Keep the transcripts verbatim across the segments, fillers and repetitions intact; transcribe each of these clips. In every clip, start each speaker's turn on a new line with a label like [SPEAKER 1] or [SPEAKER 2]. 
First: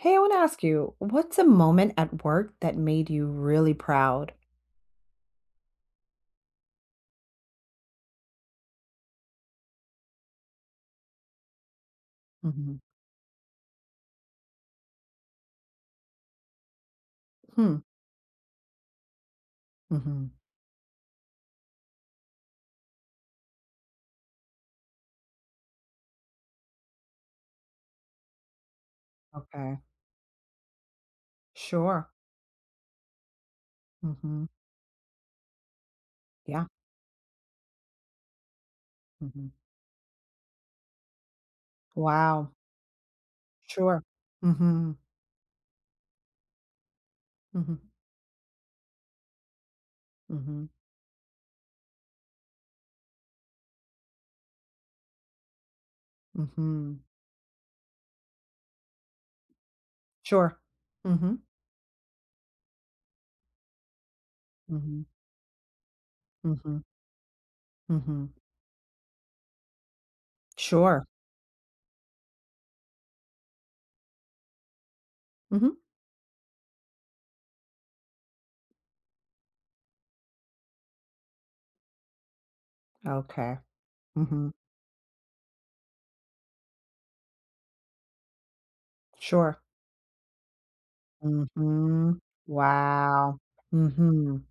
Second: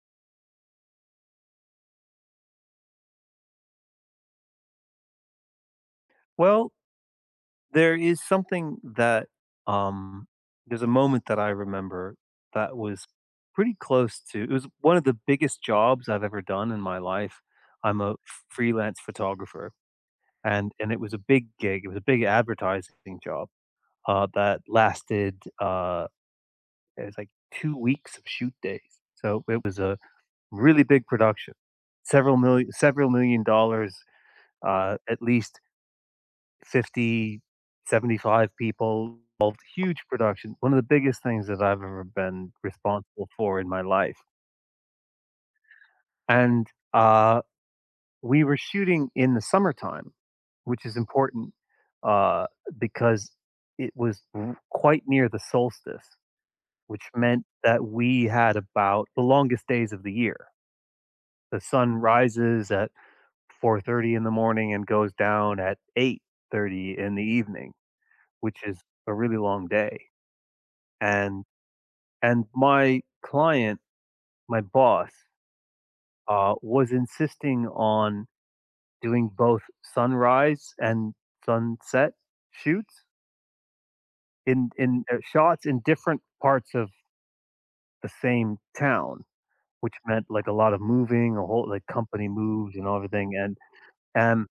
[SPEAKER 1] Hey, I want to ask you, what's a moment at work that made you really proud?
[SPEAKER 2] Well, there is something that um there's a moment that I remember
[SPEAKER 1] Mm-hmm.
[SPEAKER 2] that was pretty close to. It was one of the biggest jobs I've ever done in my life.
[SPEAKER 1] Hmm.
[SPEAKER 2] I'm a freelance photographer,
[SPEAKER 1] Hmm, hmm.
[SPEAKER 2] and and it was a big gig. It was a big advertising job, uh that lasted uh it was like two weeks of shoot days. So it
[SPEAKER 1] Okay.
[SPEAKER 2] was a really big production.
[SPEAKER 1] Sure.
[SPEAKER 2] Several million several million dollars,
[SPEAKER 1] Hmm.
[SPEAKER 2] uh at least.
[SPEAKER 1] Yeah.
[SPEAKER 2] Fifty, seventy-five people
[SPEAKER 1] Hmm.
[SPEAKER 2] involved, huge production, one of the biggest things that I've ever
[SPEAKER 1] Wow.
[SPEAKER 2] been responsible for in my
[SPEAKER 1] Sure.
[SPEAKER 2] life.
[SPEAKER 1] Mm-hmm.
[SPEAKER 2] And uh,
[SPEAKER 1] Hmm,
[SPEAKER 2] we were shooting in the summertime,
[SPEAKER 1] hmm,
[SPEAKER 2] which is important, uh, because it was r- quite near the solstice, which
[SPEAKER 1] hmm.
[SPEAKER 2] meant that we had about the longest days of the year.
[SPEAKER 1] Sure. Hmm,
[SPEAKER 2] The sun rises at four thirty in the morning and
[SPEAKER 1] hmm,
[SPEAKER 2] goes down at
[SPEAKER 1] hmm,
[SPEAKER 2] eight thirty in the evening,
[SPEAKER 1] hmm.
[SPEAKER 2] which is a really long day.
[SPEAKER 1] Sure.
[SPEAKER 2] And And my client, my boss,
[SPEAKER 1] Hmm.
[SPEAKER 2] uh, was insisting on doing both sunrise and sunset shoots,
[SPEAKER 1] Okay. Hmm.
[SPEAKER 2] in in uh, shots in different parts of the same town,
[SPEAKER 1] Sure.
[SPEAKER 2] which meant like a lot of moving, a whole like
[SPEAKER 1] Hmm.
[SPEAKER 2] company moves and everything,
[SPEAKER 1] Wow.
[SPEAKER 2] and
[SPEAKER 1] Hmm.
[SPEAKER 2] and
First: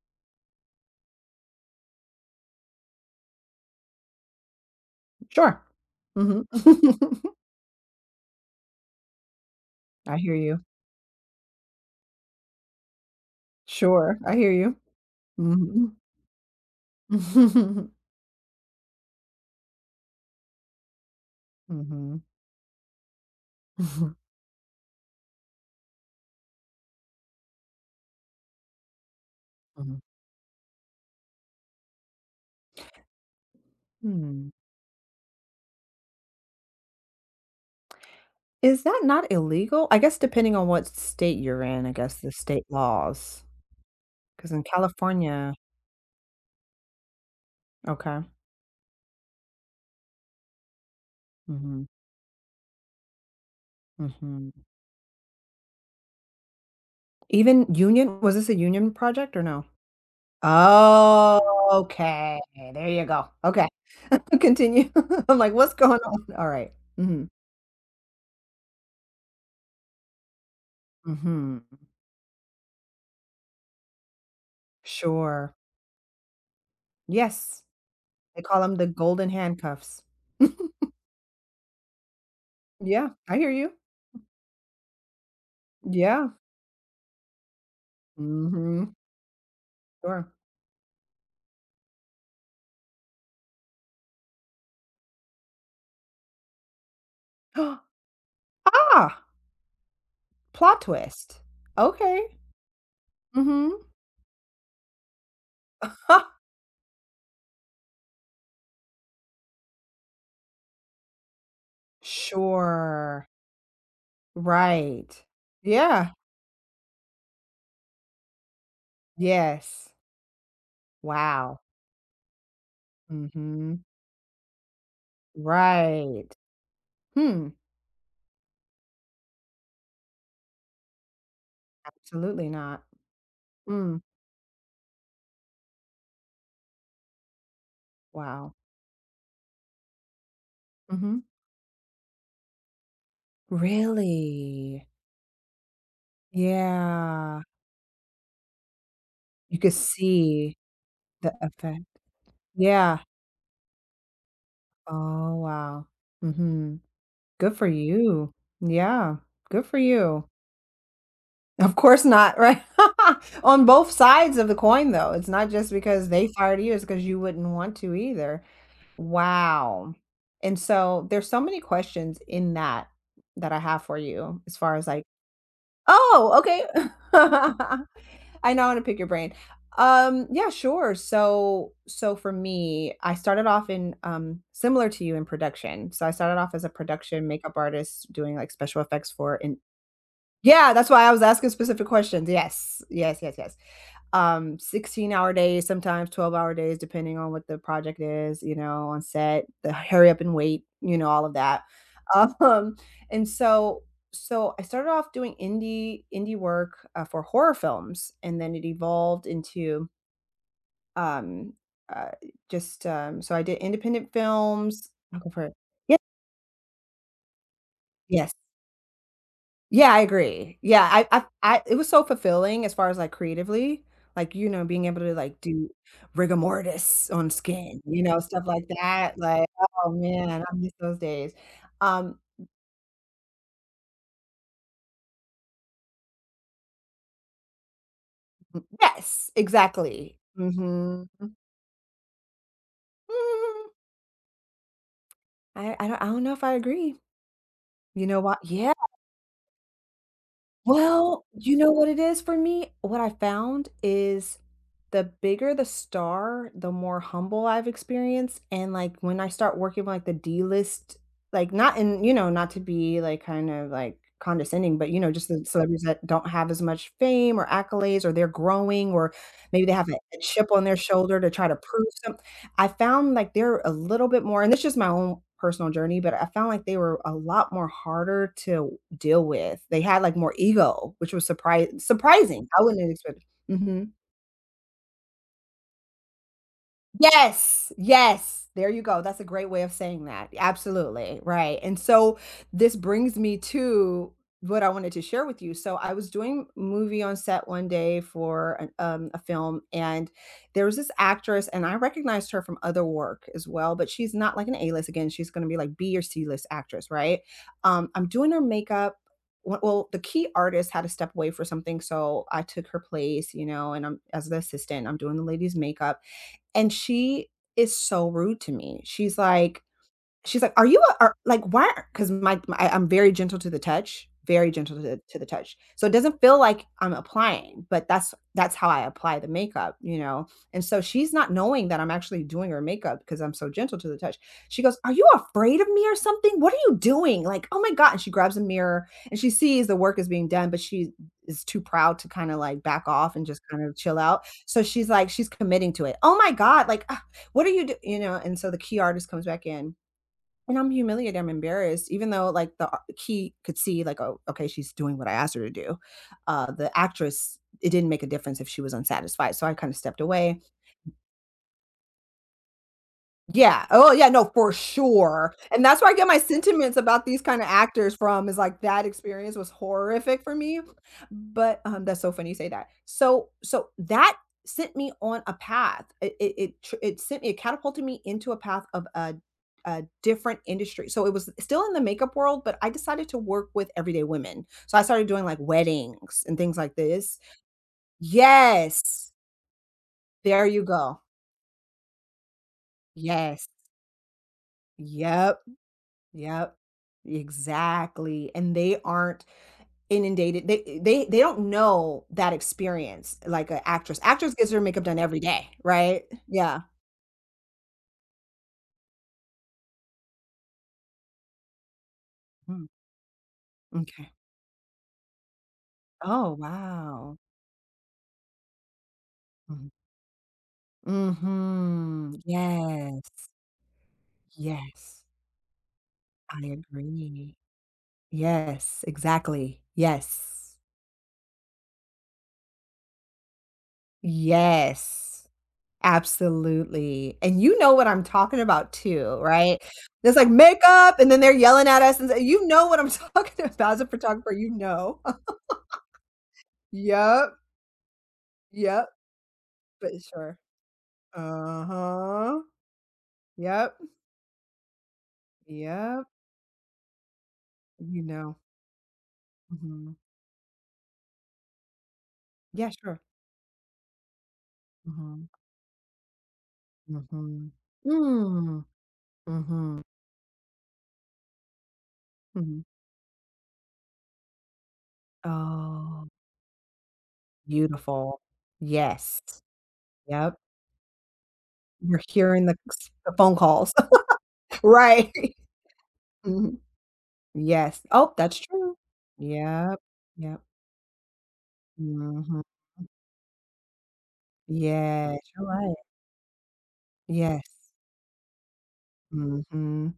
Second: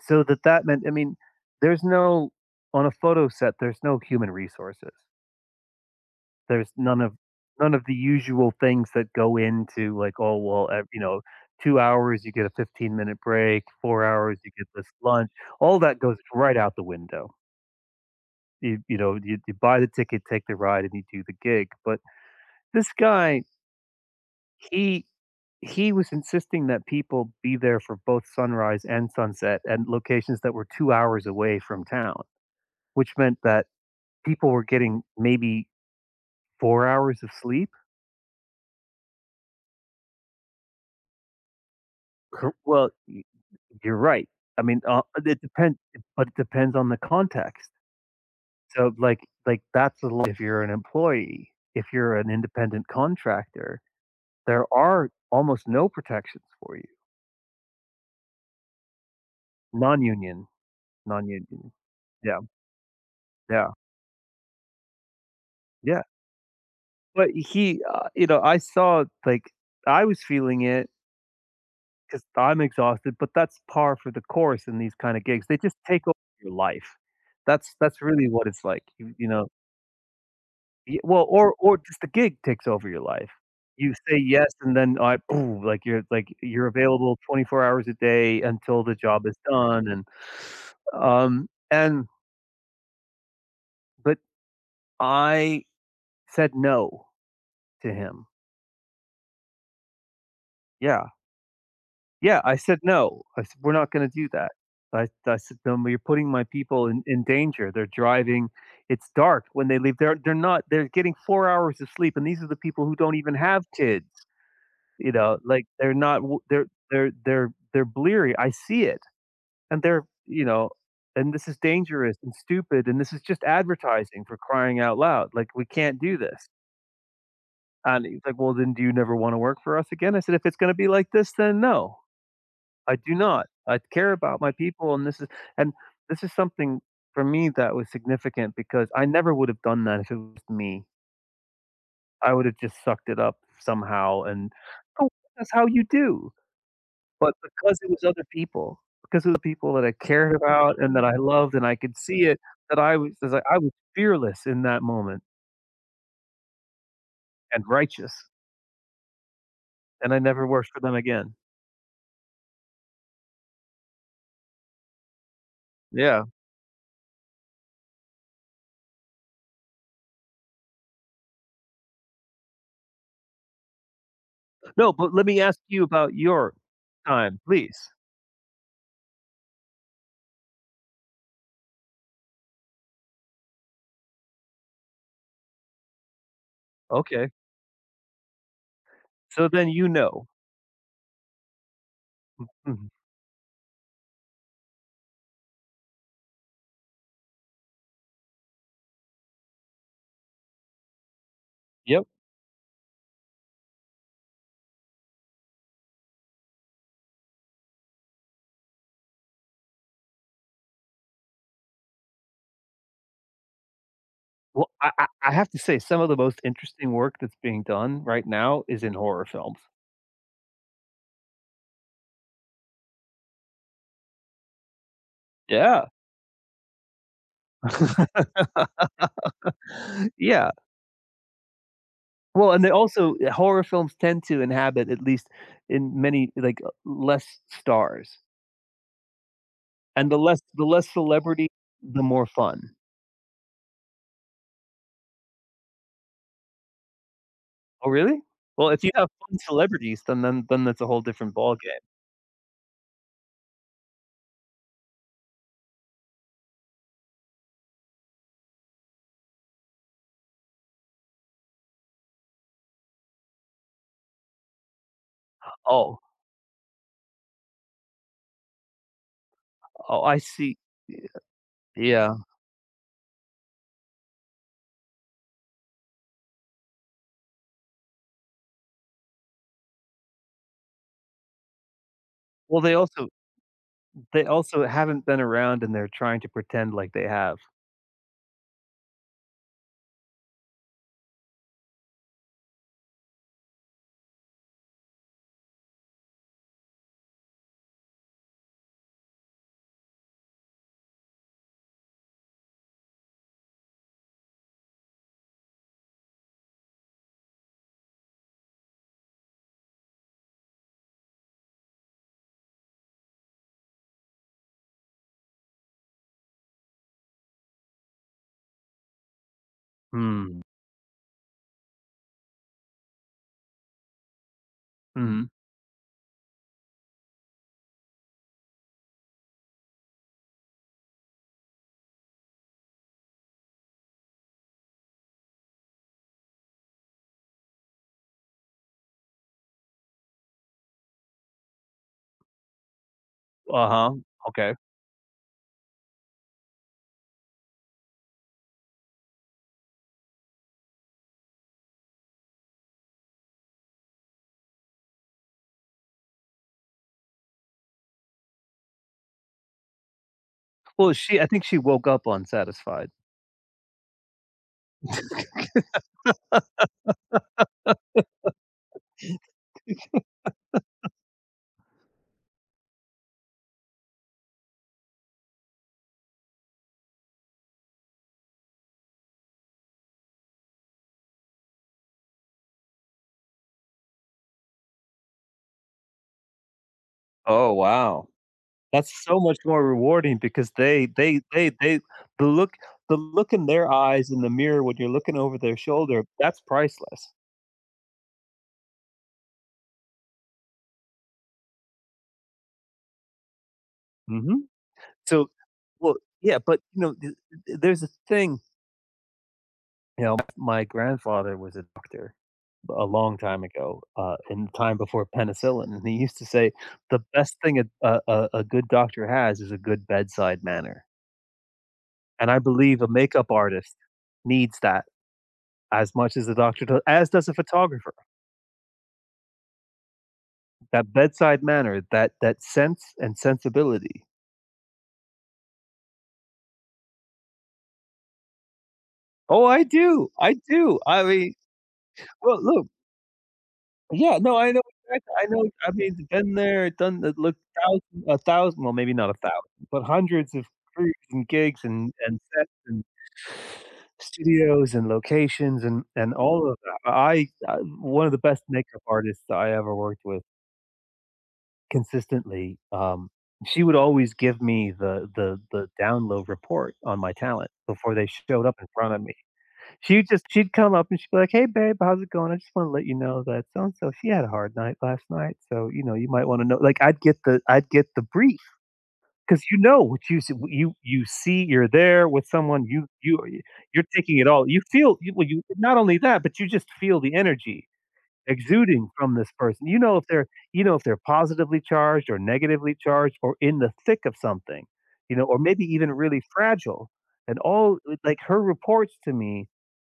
[SPEAKER 2] so that that meant, I mean, there's no on a photo set, there's no human resources.
[SPEAKER 1] Sure. Hmm.
[SPEAKER 2] There's none of none of the usual things that go into
[SPEAKER 1] I
[SPEAKER 2] like,
[SPEAKER 1] hear
[SPEAKER 2] oh,
[SPEAKER 1] you.
[SPEAKER 2] well, ev you know, two hours, you get a fifteen-minute break, four
[SPEAKER 1] Sure. I
[SPEAKER 2] hours, you
[SPEAKER 1] hear
[SPEAKER 2] get
[SPEAKER 1] you.
[SPEAKER 2] this lunch. All
[SPEAKER 1] Hmm.
[SPEAKER 2] that goes right out the window.
[SPEAKER 1] Mhm.
[SPEAKER 2] You you know, you you buy the ticket, take the ride, and you do the gig, but
[SPEAKER 1] Mhm.
[SPEAKER 2] this guy,
[SPEAKER 1] Mhm.
[SPEAKER 2] he he was insisting that people be there for both sunrise and sunset and
[SPEAKER 1] Mhm.
[SPEAKER 2] locations that were two hours away from town, which meant that people
[SPEAKER 1] Hmm.
[SPEAKER 2] were getting maybe four hours of sleep.
[SPEAKER 1] Is that not illegal? I guess depending on what state you're in, I guess the
[SPEAKER 2] Cor
[SPEAKER 1] state
[SPEAKER 2] Well,
[SPEAKER 1] laws.
[SPEAKER 2] you're right.
[SPEAKER 1] Because in
[SPEAKER 2] I mean, uh, it
[SPEAKER 1] California.
[SPEAKER 2] depends, but it depends on the context.
[SPEAKER 1] Okay.
[SPEAKER 2] So, like, like that's a lot. If you're an employee,
[SPEAKER 1] Mhm.
[SPEAKER 2] if you're an independent contractor,
[SPEAKER 1] Mhm.
[SPEAKER 2] there are almost no protections for you.
[SPEAKER 1] Even union, was this a union project or no?
[SPEAKER 2] Non-union,
[SPEAKER 1] Oh,
[SPEAKER 2] non-union.
[SPEAKER 1] okay.
[SPEAKER 2] Yeah,
[SPEAKER 1] There you go. Okay.
[SPEAKER 2] yeah,
[SPEAKER 1] Continue. I'm like, "What's going
[SPEAKER 2] yeah.
[SPEAKER 1] on?" Alright. Mhm.
[SPEAKER 2] But he, uh, you know, I saw like I was feeling it,
[SPEAKER 1] Mhm.
[SPEAKER 2] because I'm exhausted. But that's par for the course in these kind of gigs.
[SPEAKER 1] Sure.
[SPEAKER 2] They just take over your life.
[SPEAKER 1] Yes.
[SPEAKER 2] That's that's really
[SPEAKER 1] They
[SPEAKER 2] what
[SPEAKER 1] call
[SPEAKER 2] it's
[SPEAKER 1] them
[SPEAKER 2] like.
[SPEAKER 1] the
[SPEAKER 2] You, you
[SPEAKER 1] golden
[SPEAKER 2] know,
[SPEAKER 1] handcuffs.
[SPEAKER 2] Ye well, or or just the gig takes over your
[SPEAKER 1] Yeah,
[SPEAKER 2] life.
[SPEAKER 1] I hear you.
[SPEAKER 2] You say yes, and then, I boom, like, you're like,
[SPEAKER 1] Yeah.
[SPEAKER 2] you're available twenty-four hours a day until
[SPEAKER 1] Mhm.
[SPEAKER 2] the job is done, and,
[SPEAKER 1] Sure.
[SPEAKER 2] um, and but I said no to him.
[SPEAKER 1] Ah! Plot
[SPEAKER 2] Yeah.
[SPEAKER 1] twist. Okay.
[SPEAKER 2] Yeah, I said no. I said, "We're
[SPEAKER 1] Mhm.
[SPEAKER 2] not gonna do that." I I said, "No, you're
[SPEAKER 1] Huh.
[SPEAKER 2] putting my people in in danger. They're driving. It's dark when they leave. They're they're not they're getting four hours of sleep, and these are the people who don't
[SPEAKER 1] Sure.
[SPEAKER 2] even have kids. You
[SPEAKER 1] Right.
[SPEAKER 2] know, like, they're
[SPEAKER 1] Yeah.
[SPEAKER 2] not w they're they're they're they're bleary, I see it, and
[SPEAKER 1] Yes.
[SPEAKER 2] they're you know, and this is
[SPEAKER 1] Wow.
[SPEAKER 2] dangerous and stupid, and this is just
[SPEAKER 1] Mhm.
[SPEAKER 2] advertising for crying out loud, like, 'We can't do
[SPEAKER 1] Right.
[SPEAKER 2] this,'"
[SPEAKER 1] Hmm.
[SPEAKER 2] and he's like, "Well, then do you never wanna work for us again?" I said, "If it's gonna be like this, then no,
[SPEAKER 1] Absolutely not.
[SPEAKER 2] I do not. I
[SPEAKER 1] Mm.
[SPEAKER 2] care about my people, and this is" — and this is something for me that was
[SPEAKER 1] Wow.
[SPEAKER 2] significant because I never would have done that if it was me.
[SPEAKER 1] Mhm.
[SPEAKER 2] I would have just sucked it up somehow, and,
[SPEAKER 1] Really?
[SPEAKER 2] oh, that's how you do. But
[SPEAKER 1] Yeah.
[SPEAKER 2] because it was other people, because of the
[SPEAKER 1] You could
[SPEAKER 2] people that I cared
[SPEAKER 1] see
[SPEAKER 2] about and that I
[SPEAKER 1] the
[SPEAKER 2] loved and I
[SPEAKER 1] effect.
[SPEAKER 2] could see it, that I
[SPEAKER 1] Yeah.
[SPEAKER 2] was was like I was fearless in that moment
[SPEAKER 1] Oh, wow. Mhm. Good
[SPEAKER 2] and
[SPEAKER 1] for
[SPEAKER 2] righteous,
[SPEAKER 1] you. Yeah. Good for
[SPEAKER 2] and I
[SPEAKER 1] you.
[SPEAKER 2] never worked for them again.
[SPEAKER 1] Of course not, right? On both sides of the coin, though. It's not just because
[SPEAKER 2] Yeah.
[SPEAKER 1] they fired you, it's because you wouldn't want to either. Wow. And so there's so many questions in that that I have for you as far as
[SPEAKER 2] No,
[SPEAKER 1] like.
[SPEAKER 2] but let me ask you about
[SPEAKER 1] "Oh,
[SPEAKER 2] your
[SPEAKER 1] okay."
[SPEAKER 2] time, please.
[SPEAKER 1] I know I wanna pick your brain. Um, yeah, sure. So so for me, I started off in, um, similar to you in production. So I started off as a production
[SPEAKER 2] Okay.
[SPEAKER 1] makeup artist doing, like, special effects for
[SPEAKER 2] So
[SPEAKER 1] an
[SPEAKER 2] then you know.
[SPEAKER 1] Yeah, that's why I was asking specific questions. Yes.
[SPEAKER 2] Mhm.
[SPEAKER 1] Yes, yes, yes. Um, sixteen-hour days, sometimes twelve-hour days, depending on what the project is, you know, on set, the hurry up and wait, you know, all of that.
[SPEAKER 2] Yep.
[SPEAKER 1] Um, and so so I started off doing indie indie work, uh, for horror films, and then it evolved into, um, uh, just, um. So I did independent
[SPEAKER 2] Well,
[SPEAKER 1] films.
[SPEAKER 2] I I
[SPEAKER 1] Looking
[SPEAKER 2] I have
[SPEAKER 1] for.
[SPEAKER 2] to say
[SPEAKER 1] Yeah.
[SPEAKER 2] some of the most interesting work that's being done right
[SPEAKER 1] Yes.
[SPEAKER 2] now is in horror films.
[SPEAKER 1] Yeah, I agree. Yeah, I I I it was so fulfilling as far as, like, creatively, like, you know, being able to, like, do
[SPEAKER 2] Yeah.
[SPEAKER 1] rigor mortis on skin, you know, stuff like that, like, oh man,
[SPEAKER 2] Yeah.
[SPEAKER 1] I miss those days. Um,
[SPEAKER 2] Well, and they also eh, horror films tend to inhabit, at least in many, like, uh, less stars,
[SPEAKER 1] yes,
[SPEAKER 2] and
[SPEAKER 1] exactly.
[SPEAKER 2] the less the less
[SPEAKER 1] Mhm.
[SPEAKER 2] celebrity, the more fun.
[SPEAKER 1] Mm, I I don't I don't know if I agree.
[SPEAKER 2] Oh,
[SPEAKER 1] You know
[SPEAKER 2] really?
[SPEAKER 1] what?
[SPEAKER 2] Well,
[SPEAKER 1] Yeah.
[SPEAKER 2] if you have fun celebrities, then then then that's a whole
[SPEAKER 1] Well,
[SPEAKER 2] different ball
[SPEAKER 1] you know
[SPEAKER 2] game.
[SPEAKER 1] what it is for me? What I found is the bigger the star, the more humble I've experienced, and, like, when I start working with, like, the D-list, like, not in you know, not to be, like, kind of, like, condescending, but, you know, just the celebrities
[SPEAKER 2] Oh,
[SPEAKER 1] that don't have as much fame or accolades or they're growing or maybe they have a
[SPEAKER 2] oh, I
[SPEAKER 1] a chip
[SPEAKER 2] see.
[SPEAKER 1] on their shoulder to try to prove some.
[SPEAKER 2] Yeah.
[SPEAKER 1] I found, like, they're a little bit more and it's just my own personal journey, but I found like they were a lot more harder to deal with. They had, like, more ego, which was surprise surprising.
[SPEAKER 2] Well,
[SPEAKER 1] I
[SPEAKER 2] they
[SPEAKER 1] wouldn't have
[SPEAKER 2] also
[SPEAKER 1] expected. Mhm.
[SPEAKER 2] they also haven't been around, and they're trying to pretend like they have.
[SPEAKER 1] Yes, yes, there you go, that's a great way of saying that, absolutely, right, and so, this brings me to what I wanted to share with you, so I was doing movie on set one day for an um, a film, and there was this actress, and I recognized her from other work as well, but she's not like an A-list, again, she's gonna be like B or C-list actress, right? Um, I'm doing her makeup w well, the key artist had to step away for something, so I took her place, you know, and I'm as the assistant, I'm doing the lady's makeup, and she is so rude to me. She's like, She's
[SPEAKER 2] Hmm.
[SPEAKER 1] like, "Are you a are like, why. Because my my I I'm very gentle to the touch, very gentle to the to the
[SPEAKER 2] Mhm.
[SPEAKER 1] touch. So it doesn't feel like I'm applying, but that's that's how I apply the makeup, you know?" And so she's not knowing that I'm actually doing her makeup because I'm so gentle to the touch. She goes, "Are you afraid of me or something? What are you doing? Like, oh my god." And she grabs a mirror and she sees the work is being done, but she is too proud to kinda, like, back off and just kind of
[SPEAKER 2] Uh-huh.
[SPEAKER 1] chill out.
[SPEAKER 2] Okay.
[SPEAKER 1] So she's like she's committing to it. "Oh my god, like, ah, what are you doing? You know?" And so the key artist comes back in and I'm humiliated, I'm embarrassed, even though, like, the a he could see, like, "Oh, okay, she's doing what I asked her to do." Uh, the actress, it didn't make a difference if she was unsatisfied, so I kinda stepped away.
[SPEAKER 2] Well, she I think she woke up on Satisfied.
[SPEAKER 1] Yeah. Oh, yeah, no, for sure, and that's where I get my sentiments about these kinda actors from, is, like, that experience was horrific for me, but, um, that's so funny you say that. So so that sent me on a path. It it it tr it sent me it catapulted me into a path of a a different industry. So it was still in the makeup world, but I decided to work with everyday women. So I started doing, like, weddings and things like this.
[SPEAKER 2] Oh, wow. That's
[SPEAKER 1] Yes.
[SPEAKER 2] so much more rewarding
[SPEAKER 1] There
[SPEAKER 2] because
[SPEAKER 1] you
[SPEAKER 2] they
[SPEAKER 1] go.
[SPEAKER 2] they they they the look the look in
[SPEAKER 1] Yes.
[SPEAKER 2] their eyes in the mirror when you're looking over
[SPEAKER 1] Yep.
[SPEAKER 2] their shoulder, that's
[SPEAKER 1] Yep.
[SPEAKER 2] priceless.
[SPEAKER 1] Exactly, and they aren't inundated, they they they don't know that experience like an actress. Actress
[SPEAKER 2] Mhm.
[SPEAKER 1] gets her makeup done every
[SPEAKER 2] So,
[SPEAKER 1] day,
[SPEAKER 2] well,
[SPEAKER 1] right?
[SPEAKER 2] yeah, but,
[SPEAKER 1] Yeah.
[SPEAKER 2] you know, th th there's a thing, you know, my grandfather was a doctor
[SPEAKER 1] Mm,
[SPEAKER 2] a long time ago,
[SPEAKER 1] m'kay.
[SPEAKER 2] uh, in the time before penicillin, and he used to
[SPEAKER 1] Oh,
[SPEAKER 2] say, "The
[SPEAKER 1] wow.
[SPEAKER 2] best thing a a a a good doctor has is a
[SPEAKER 1] Mhm.
[SPEAKER 2] good bedside manner,"
[SPEAKER 1] Mhm.
[SPEAKER 2] and I believe a
[SPEAKER 1] Yes.
[SPEAKER 2] makeup artist needs that
[SPEAKER 1] Yes.
[SPEAKER 2] as much as the
[SPEAKER 1] I
[SPEAKER 2] doctor does, as does a
[SPEAKER 1] agree.
[SPEAKER 2] photographer.
[SPEAKER 1] Yes, exactly. Yes.
[SPEAKER 2] That bedside manner, that that sense and sensibility.
[SPEAKER 1] Yes. Absolutely, and you know what I'm talking about too,
[SPEAKER 2] Oh,
[SPEAKER 1] right?
[SPEAKER 2] I do,
[SPEAKER 1] It's like
[SPEAKER 2] I do.
[SPEAKER 1] makeup,
[SPEAKER 2] I
[SPEAKER 1] and then they're
[SPEAKER 2] mean,
[SPEAKER 1] yelling at us, and
[SPEAKER 2] well,
[SPEAKER 1] you know
[SPEAKER 2] look.
[SPEAKER 1] what I'm talking about as a
[SPEAKER 2] Yeah,
[SPEAKER 1] photographer,
[SPEAKER 2] no,
[SPEAKER 1] you
[SPEAKER 2] I know,
[SPEAKER 1] know.
[SPEAKER 2] exactly I know I mean, been there, done that,
[SPEAKER 1] Yep,
[SPEAKER 2] looked thousand a thousand well,
[SPEAKER 1] yep,
[SPEAKER 2] maybe not a thousand, but
[SPEAKER 1] but
[SPEAKER 2] hundreds
[SPEAKER 1] sure.
[SPEAKER 2] of crews and gigs and and
[SPEAKER 1] Uh-huh.
[SPEAKER 2] sets and
[SPEAKER 1] Yep,
[SPEAKER 2] studios and locations and
[SPEAKER 1] yep,
[SPEAKER 2] and all of that. I I
[SPEAKER 1] you
[SPEAKER 2] One of the
[SPEAKER 1] know.
[SPEAKER 2] best makeup artists I ever
[SPEAKER 1] Mhm.
[SPEAKER 2] worked with consistently,
[SPEAKER 1] Yeah, sure.
[SPEAKER 2] um, she would always give me the
[SPEAKER 1] Mm.
[SPEAKER 2] the the down low report on my
[SPEAKER 1] Mhm,
[SPEAKER 2] talent
[SPEAKER 1] mm,
[SPEAKER 2] before they showed up
[SPEAKER 1] mhm.
[SPEAKER 2] in front of me.
[SPEAKER 1] Mm, mhm,
[SPEAKER 2] She just she'd come up and she'd be like, "Hey, babe, how's it going? I
[SPEAKER 1] mm,
[SPEAKER 2] just
[SPEAKER 1] mhm.
[SPEAKER 2] wanna let you know that so and so, she had a hard night last night, so, you know,
[SPEAKER 1] Oh,
[SPEAKER 2] you might wanna know," like, I'd get the I'd get the
[SPEAKER 1] beautiful.
[SPEAKER 2] brief,
[SPEAKER 1] Yes,
[SPEAKER 2] because you know what you see,
[SPEAKER 1] yep,
[SPEAKER 2] you you see, you're
[SPEAKER 1] you're
[SPEAKER 2] there with
[SPEAKER 1] hearing the
[SPEAKER 2] someone, you
[SPEAKER 1] the phone
[SPEAKER 2] you
[SPEAKER 1] calls.
[SPEAKER 2] you're taking it all. You feel
[SPEAKER 1] Right.
[SPEAKER 2] you well, you Not only that, but you just feel the energy
[SPEAKER 1] Yes. Oh, that's true.
[SPEAKER 2] exuding from this person.
[SPEAKER 1] Yep,
[SPEAKER 2] You know if they're
[SPEAKER 1] yep.
[SPEAKER 2] you know if they're positively charged or
[SPEAKER 1] Mhm.
[SPEAKER 2] negatively charged or in the thick of something, you
[SPEAKER 1] Yes,
[SPEAKER 2] know, or
[SPEAKER 1] you're
[SPEAKER 2] maybe
[SPEAKER 1] right.
[SPEAKER 2] even really fragile. And
[SPEAKER 1] Yes.
[SPEAKER 2] all like, her reports to me
[SPEAKER 1] Mhm.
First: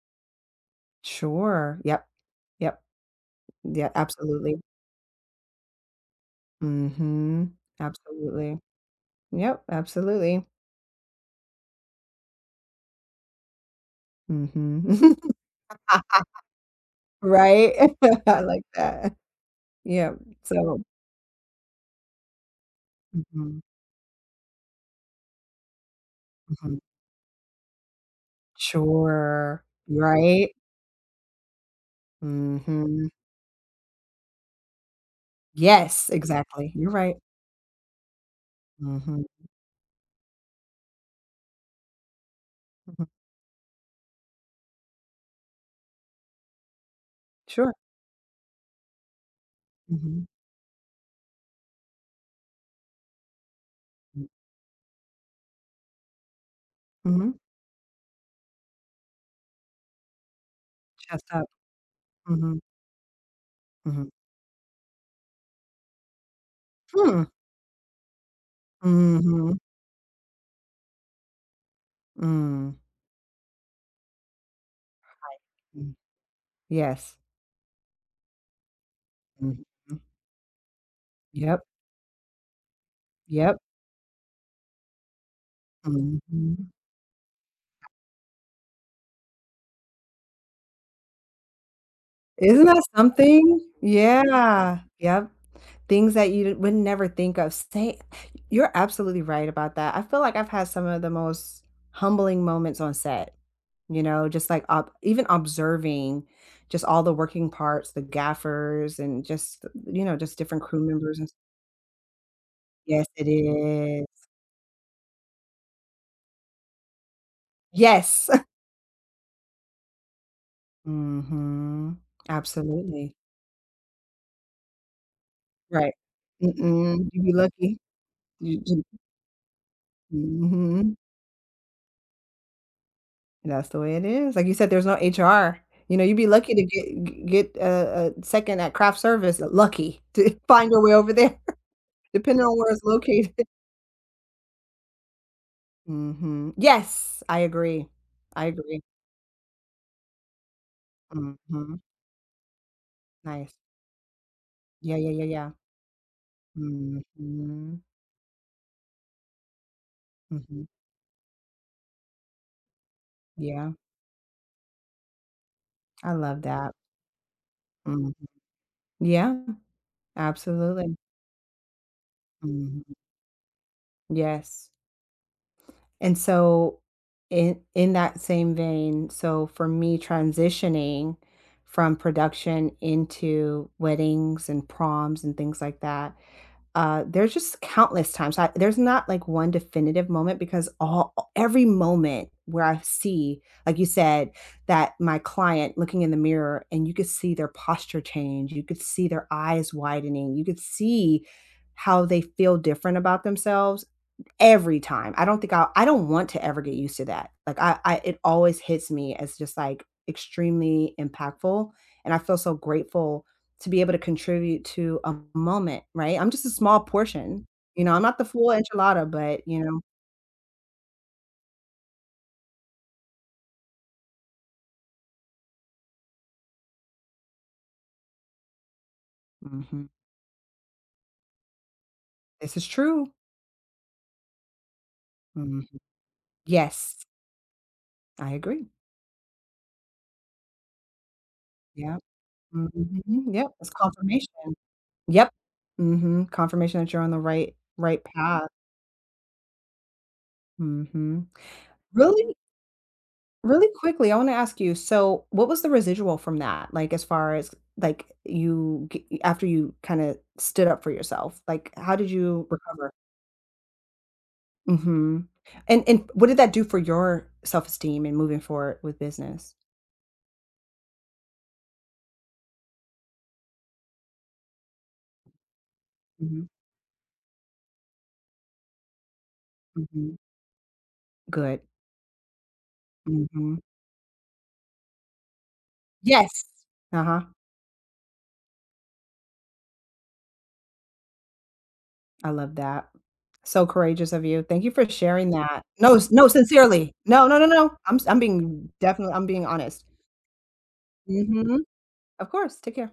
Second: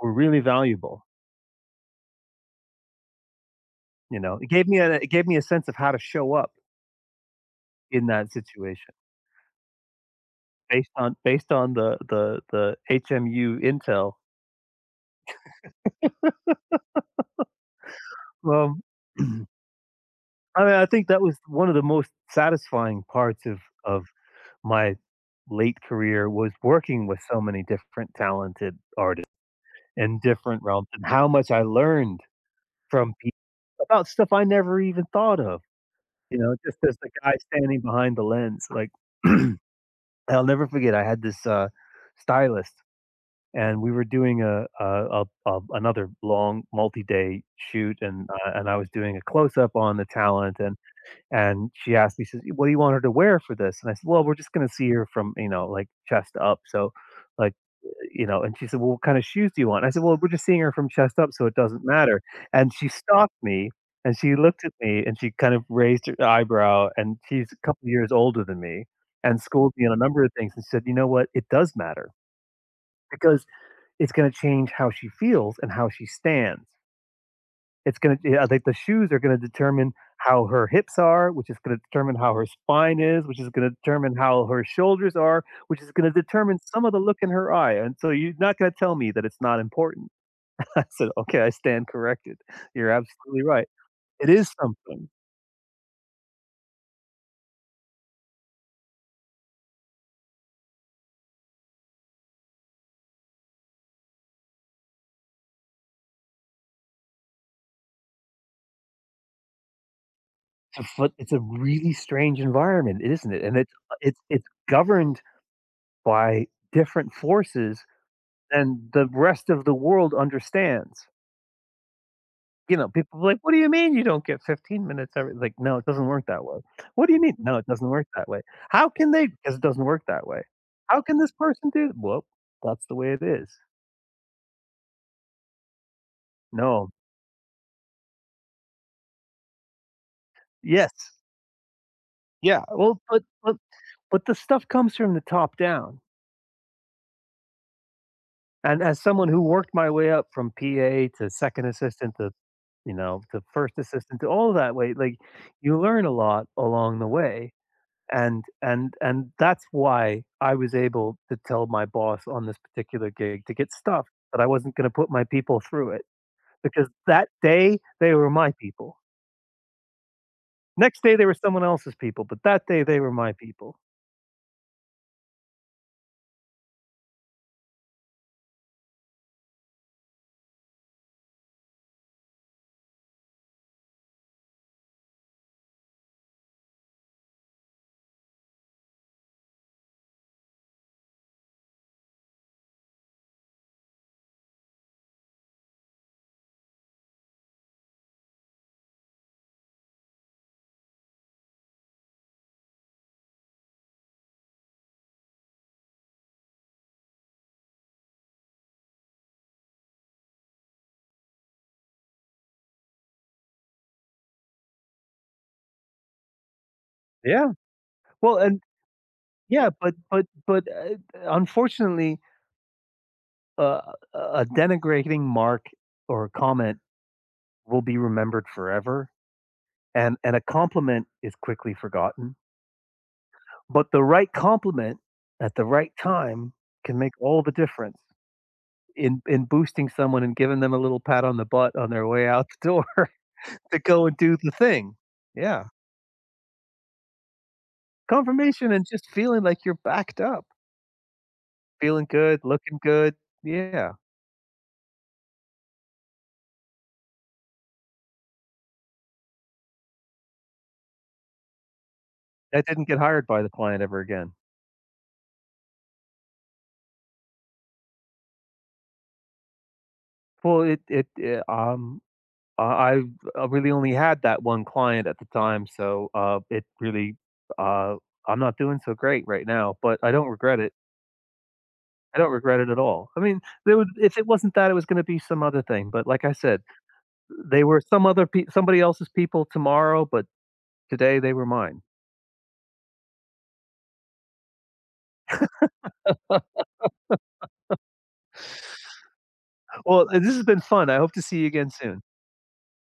[SPEAKER 2] were really valuable,
[SPEAKER 1] Sure. Yep. Yep. Yeah,
[SPEAKER 2] you know? It
[SPEAKER 1] absolutely.
[SPEAKER 2] gave me a it gave me a sense of how to show up
[SPEAKER 1] Mhm.
[SPEAKER 2] in that
[SPEAKER 1] Absolutely.
[SPEAKER 2] situation
[SPEAKER 1] Yep, absolutely.
[SPEAKER 2] based on based on the the the H M U intel.
[SPEAKER 1] Mhm. Right? I like
[SPEAKER 2] Well,
[SPEAKER 1] that. Yep.
[SPEAKER 2] I mean,
[SPEAKER 1] So.
[SPEAKER 2] I think that was one of the most satisfying parts
[SPEAKER 1] Mhm,
[SPEAKER 2] of of my late career, was
[SPEAKER 1] mhm.
[SPEAKER 2] working with so many different talented artists
[SPEAKER 1] Sure.
[SPEAKER 2] in
[SPEAKER 1] Right?
[SPEAKER 2] different realms, and how much I learned
[SPEAKER 1] Mhm.
[SPEAKER 2] from people about stuff I never even thought of,
[SPEAKER 1] Yes,
[SPEAKER 2] you know,
[SPEAKER 1] exactly.
[SPEAKER 2] just
[SPEAKER 1] You're
[SPEAKER 2] as the
[SPEAKER 1] right.
[SPEAKER 2] guy standing behind the lens. Like,
[SPEAKER 1] Mhm,
[SPEAKER 2] I'll never forget, I had this, uh, stylist,
[SPEAKER 1] mhm.
[SPEAKER 2] and we were doing a a a a another long multi-day
[SPEAKER 1] Sure.
[SPEAKER 2] shoot, and, uh, and I was doing a close-up on the
[SPEAKER 1] Mhm,
[SPEAKER 2] talent, and and she asked me, she says, "What do you want her to wear for this?" And I said, "Well,
[SPEAKER 1] mm,
[SPEAKER 2] we're just gonna see her from, you know, like, chest up, so,
[SPEAKER 1] mhm.
[SPEAKER 2] like, eh, you know." And she said, "Well, what kind of shoes do you want?" I said, "Well, we're just seeing her from chest
[SPEAKER 1] Chest
[SPEAKER 2] up,
[SPEAKER 1] up.
[SPEAKER 2] so it doesn't matter."
[SPEAKER 1] Mhm,
[SPEAKER 2] And she stopped me,
[SPEAKER 1] mhm.
[SPEAKER 2] and she looked at me, and she kind of raised her eyebrow, and
[SPEAKER 1] Hmm.
[SPEAKER 2] she's a couple years older than me, and
[SPEAKER 1] Mhm,
[SPEAKER 2] schooled me on a number of things, and said, "You know what? It does matter,
[SPEAKER 1] mm.
[SPEAKER 2] because it's going to change how she feels and how
[SPEAKER 1] Mm.
[SPEAKER 2] she stands.
[SPEAKER 1] Yes.
[SPEAKER 2] It's going to, like, the shoes are going to
[SPEAKER 1] Mhm.
[SPEAKER 2] determine how her hips are, which is
[SPEAKER 1] Yep,
[SPEAKER 2] going to determine how her spine is, which is
[SPEAKER 1] yep.
[SPEAKER 2] going to determine how her shoulders are, which is going to determine
[SPEAKER 1] Mhm.
[SPEAKER 2] some of the look in her eye. And so you're not going to tell me that it's not important." I said, okay, I stand corrected.
[SPEAKER 1] Isn't that
[SPEAKER 2] You're absolutely
[SPEAKER 1] something?
[SPEAKER 2] right. It is
[SPEAKER 1] Yeah.
[SPEAKER 2] something.
[SPEAKER 1] Yep. Things that you would never think of. Say you're absolutely right about that. I feel like I've had some of the most humbling moments on set, you know, just like ob even observing just all the working parts, the gaffers, and just, you know, just different crew
[SPEAKER 2] It's a, fu-
[SPEAKER 1] members and.
[SPEAKER 2] it's a really strange environment,
[SPEAKER 1] Yes, it
[SPEAKER 2] isn't it? And it's
[SPEAKER 1] is.
[SPEAKER 2] it's it's governed by different forces
[SPEAKER 1] Yes.
[SPEAKER 2] than the rest of the world understands.
[SPEAKER 1] Mhm.
[SPEAKER 2] You know,
[SPEAKER 1] Absolutely.
[SPEAKER 2] people were like, "What do you mean you don't get fifteen minutes every," like, "No, it
[SPEAKER 1] Right.
[SPEAKER 2] doesn't work that way." "What
[SPEAKER 1] Mm-mm.
[SPEAKER 2] do you
[SPEAKER 1] You'd be
[SPEAKER 2] mean?" "No, it
[SPEAKER 1] lucky.
[SPEAKER 2] doesn't work that way."
[SPEAKER 1] You you.
[SPEAKER 2] "How can they?" "'Cause it doesn't work that way."
[SPEAKER 1] Mhm.
[SPEAKER 2] "How can this person do?" "Well, that's the way it is."
[SPEAKER 1] That's the way it is. Like you said, there's no H R. You know, you'd be lucky to
[SPEAKER 2] "No."
[SPEAKER 1] get get a a second at craft service, lucky to find your way
[SPEAKER 2] "Yes."
[SPEAKER 1] over there, depending on
[SPEAKER 2] Yeah,
[SPEAKER 1] where it's
[SPEAKER 2] well, but
[SPEAKER 1] located.
[SPEAKER 2] but but the stuff comes from the top down,
[SPEAKER 1] Mhm. Yes, I agree. I agree.
[SPEAKER 2] and as someone who worked my way up from P A to second
[SPEAKER 1] Mhm.
[SPEAKER 2] assistant, to, you know, to
[SPEAKER 1] Nice.
[SPEAKER 2] first assistant, to all that way,
[SPEAKER 1] Yeah, yeah,
[SPEAKER 2] like,
[SPEAKER 1] yeah, yeah.
[SPEAKER 2] you learn a lot along the way,
[SPEAKER 1] Mhm.
[SPEAKER 2] and and and that's why I
[SPEAKER 1] Mhm.
[SPEAKER 2] was able to tell my boss on this particular gig to
[SPEAKER 1] Yeah.
[SPEAKER 2] get stuffed, that I wasn't gonna put my people through it,
[SPEAKER 1] I love that.
[SPEAKER 2] because that day,
[SPEAKER 1] Mhm.
[SPEAKER 2] they were my people.
[SPEAKER 1] Yeah, absolutely.
[SPEAKER 2] Next day, they were someone else's people, but that
[SPEAKER 1] Mhm.
[SPEAKER 2] day, they were my people.
[SPEAKER 1] Yes. And so in in that same vein, so for me transitioning from production into weddings and proms and things like that, uh, there's just countless times. I, there's not like one definitive moment because all every moment where I see, like you said, that my client looking in the mirror and you could see their posture change, you could see their eyes widening, you could see how they feel different about themselves. Every time. I don't think I'll I don't want to ever get used to that. Like, I I it always hits me as just, like, extremely impactful, and I feel so grateful to be able to contribute to a moment, right? I'm just a small portion,
[SPEAKER 2] Yeah.
[SPEAKER 1] you know, I'm not the
[SPEAKER 2] Well,
[SPEAKER 1] full
[SPEAKER 2] and
[SPEAKER 1] enchilada, but, you
[SPEAKER 2] yeah,
[SPEAKER 1] know.
[SPEAKER 2] but but but, uh, unfortunately, uh, a denigrating mark or a comment will be remembered forever,
[SPEAKER 1] Mhm.
[SPEAKER 2] and and a compliment is quickly forgotten.
[SPEAKER 1] This is true.
[SPEAKER 2] But the right compliment at the
[SPEAKER 1] Mhm.
[SPEAKER 2] right time can
[SPEAKER 1] Yes,
[SPEAKER 2] make all the difference
[SPEAKER 1] I agree.
[SPEAKER 2] in in boosting someone and giving them a little pat on the butt on
[SPEAKER 1] Yeah.
[SPEAKER 2] their way out the door
[SPEAKER 1] Mhm. Yep, it's
[SPEAKER 2] to go and do the
[SPEAKER 1] confirmation.
[SPEAKER 2] thing.
[SPEAKER 1] Yep.
[SPEAKER 2] Yeah.
[SPEAKER 1] Mhm, confirmation that you're on the right right path.
[SPEAKER 2] Confirmation and just feeling like you're backed up,
[SPEAKER 1] Mhm.
[SPEAKER 2] feeling
[SPEAKER 1] Really?
[SPEAKER 2] good, looking good.
[SPEAKER 1] Really
[SPEAKER 2] Yeah.
[SPEAKER 1] quickly, I wanna ask you, so what was the residual from that? Like, as far as, like, you g after you kinda stood up for yourself, like, how did you
[SPEAKER 2] I didn't
[SPEAKER 1] recover?
[SPEAKER 2] get hired by the client ever again.
[SPEAKER 1] Mhm. And and what did that do for your self-esteem and moving forward with business?
[SPEAKER 2] Well, it it, eh, um, I I really only had that one client at the time, so, uh,
[SPEAKER 1] Mhm,
[SPEAKER 2] it really, uh I'm not doing so great right now, but I
[SPEAKER 1] mhm.
[SPEAKER 2] don't regret it.
[SPEAKER 1] Good.
[SPEAKER 2] I don't regret it at all. I mean,
[SPEAKER 1] Mhm.
[SPEAKER 2] there would if it wasn't that, it was gonna be some other thing, but like I
[SPEAKER 1] Yes.
[SPEAKER 2] said,
[SPEAKER 1] Uh-huh.
[SPEAKER 2] they were some other peo somebody else's people tomorrow, but today they were mine.
[SPEAKER 1] I love that. So courageous of you. Thank you for sharing that. No, s no, sincerely. No, no, no, no. I'm s I'm being definitely, I'm being honest.
[SPEAKER 2] Well, this has been fun. I hope to see you
[SPEAKER 1] Mhm.
[SPEAKER 2] again soon.
[SPEAKER 1] Of course. Take care.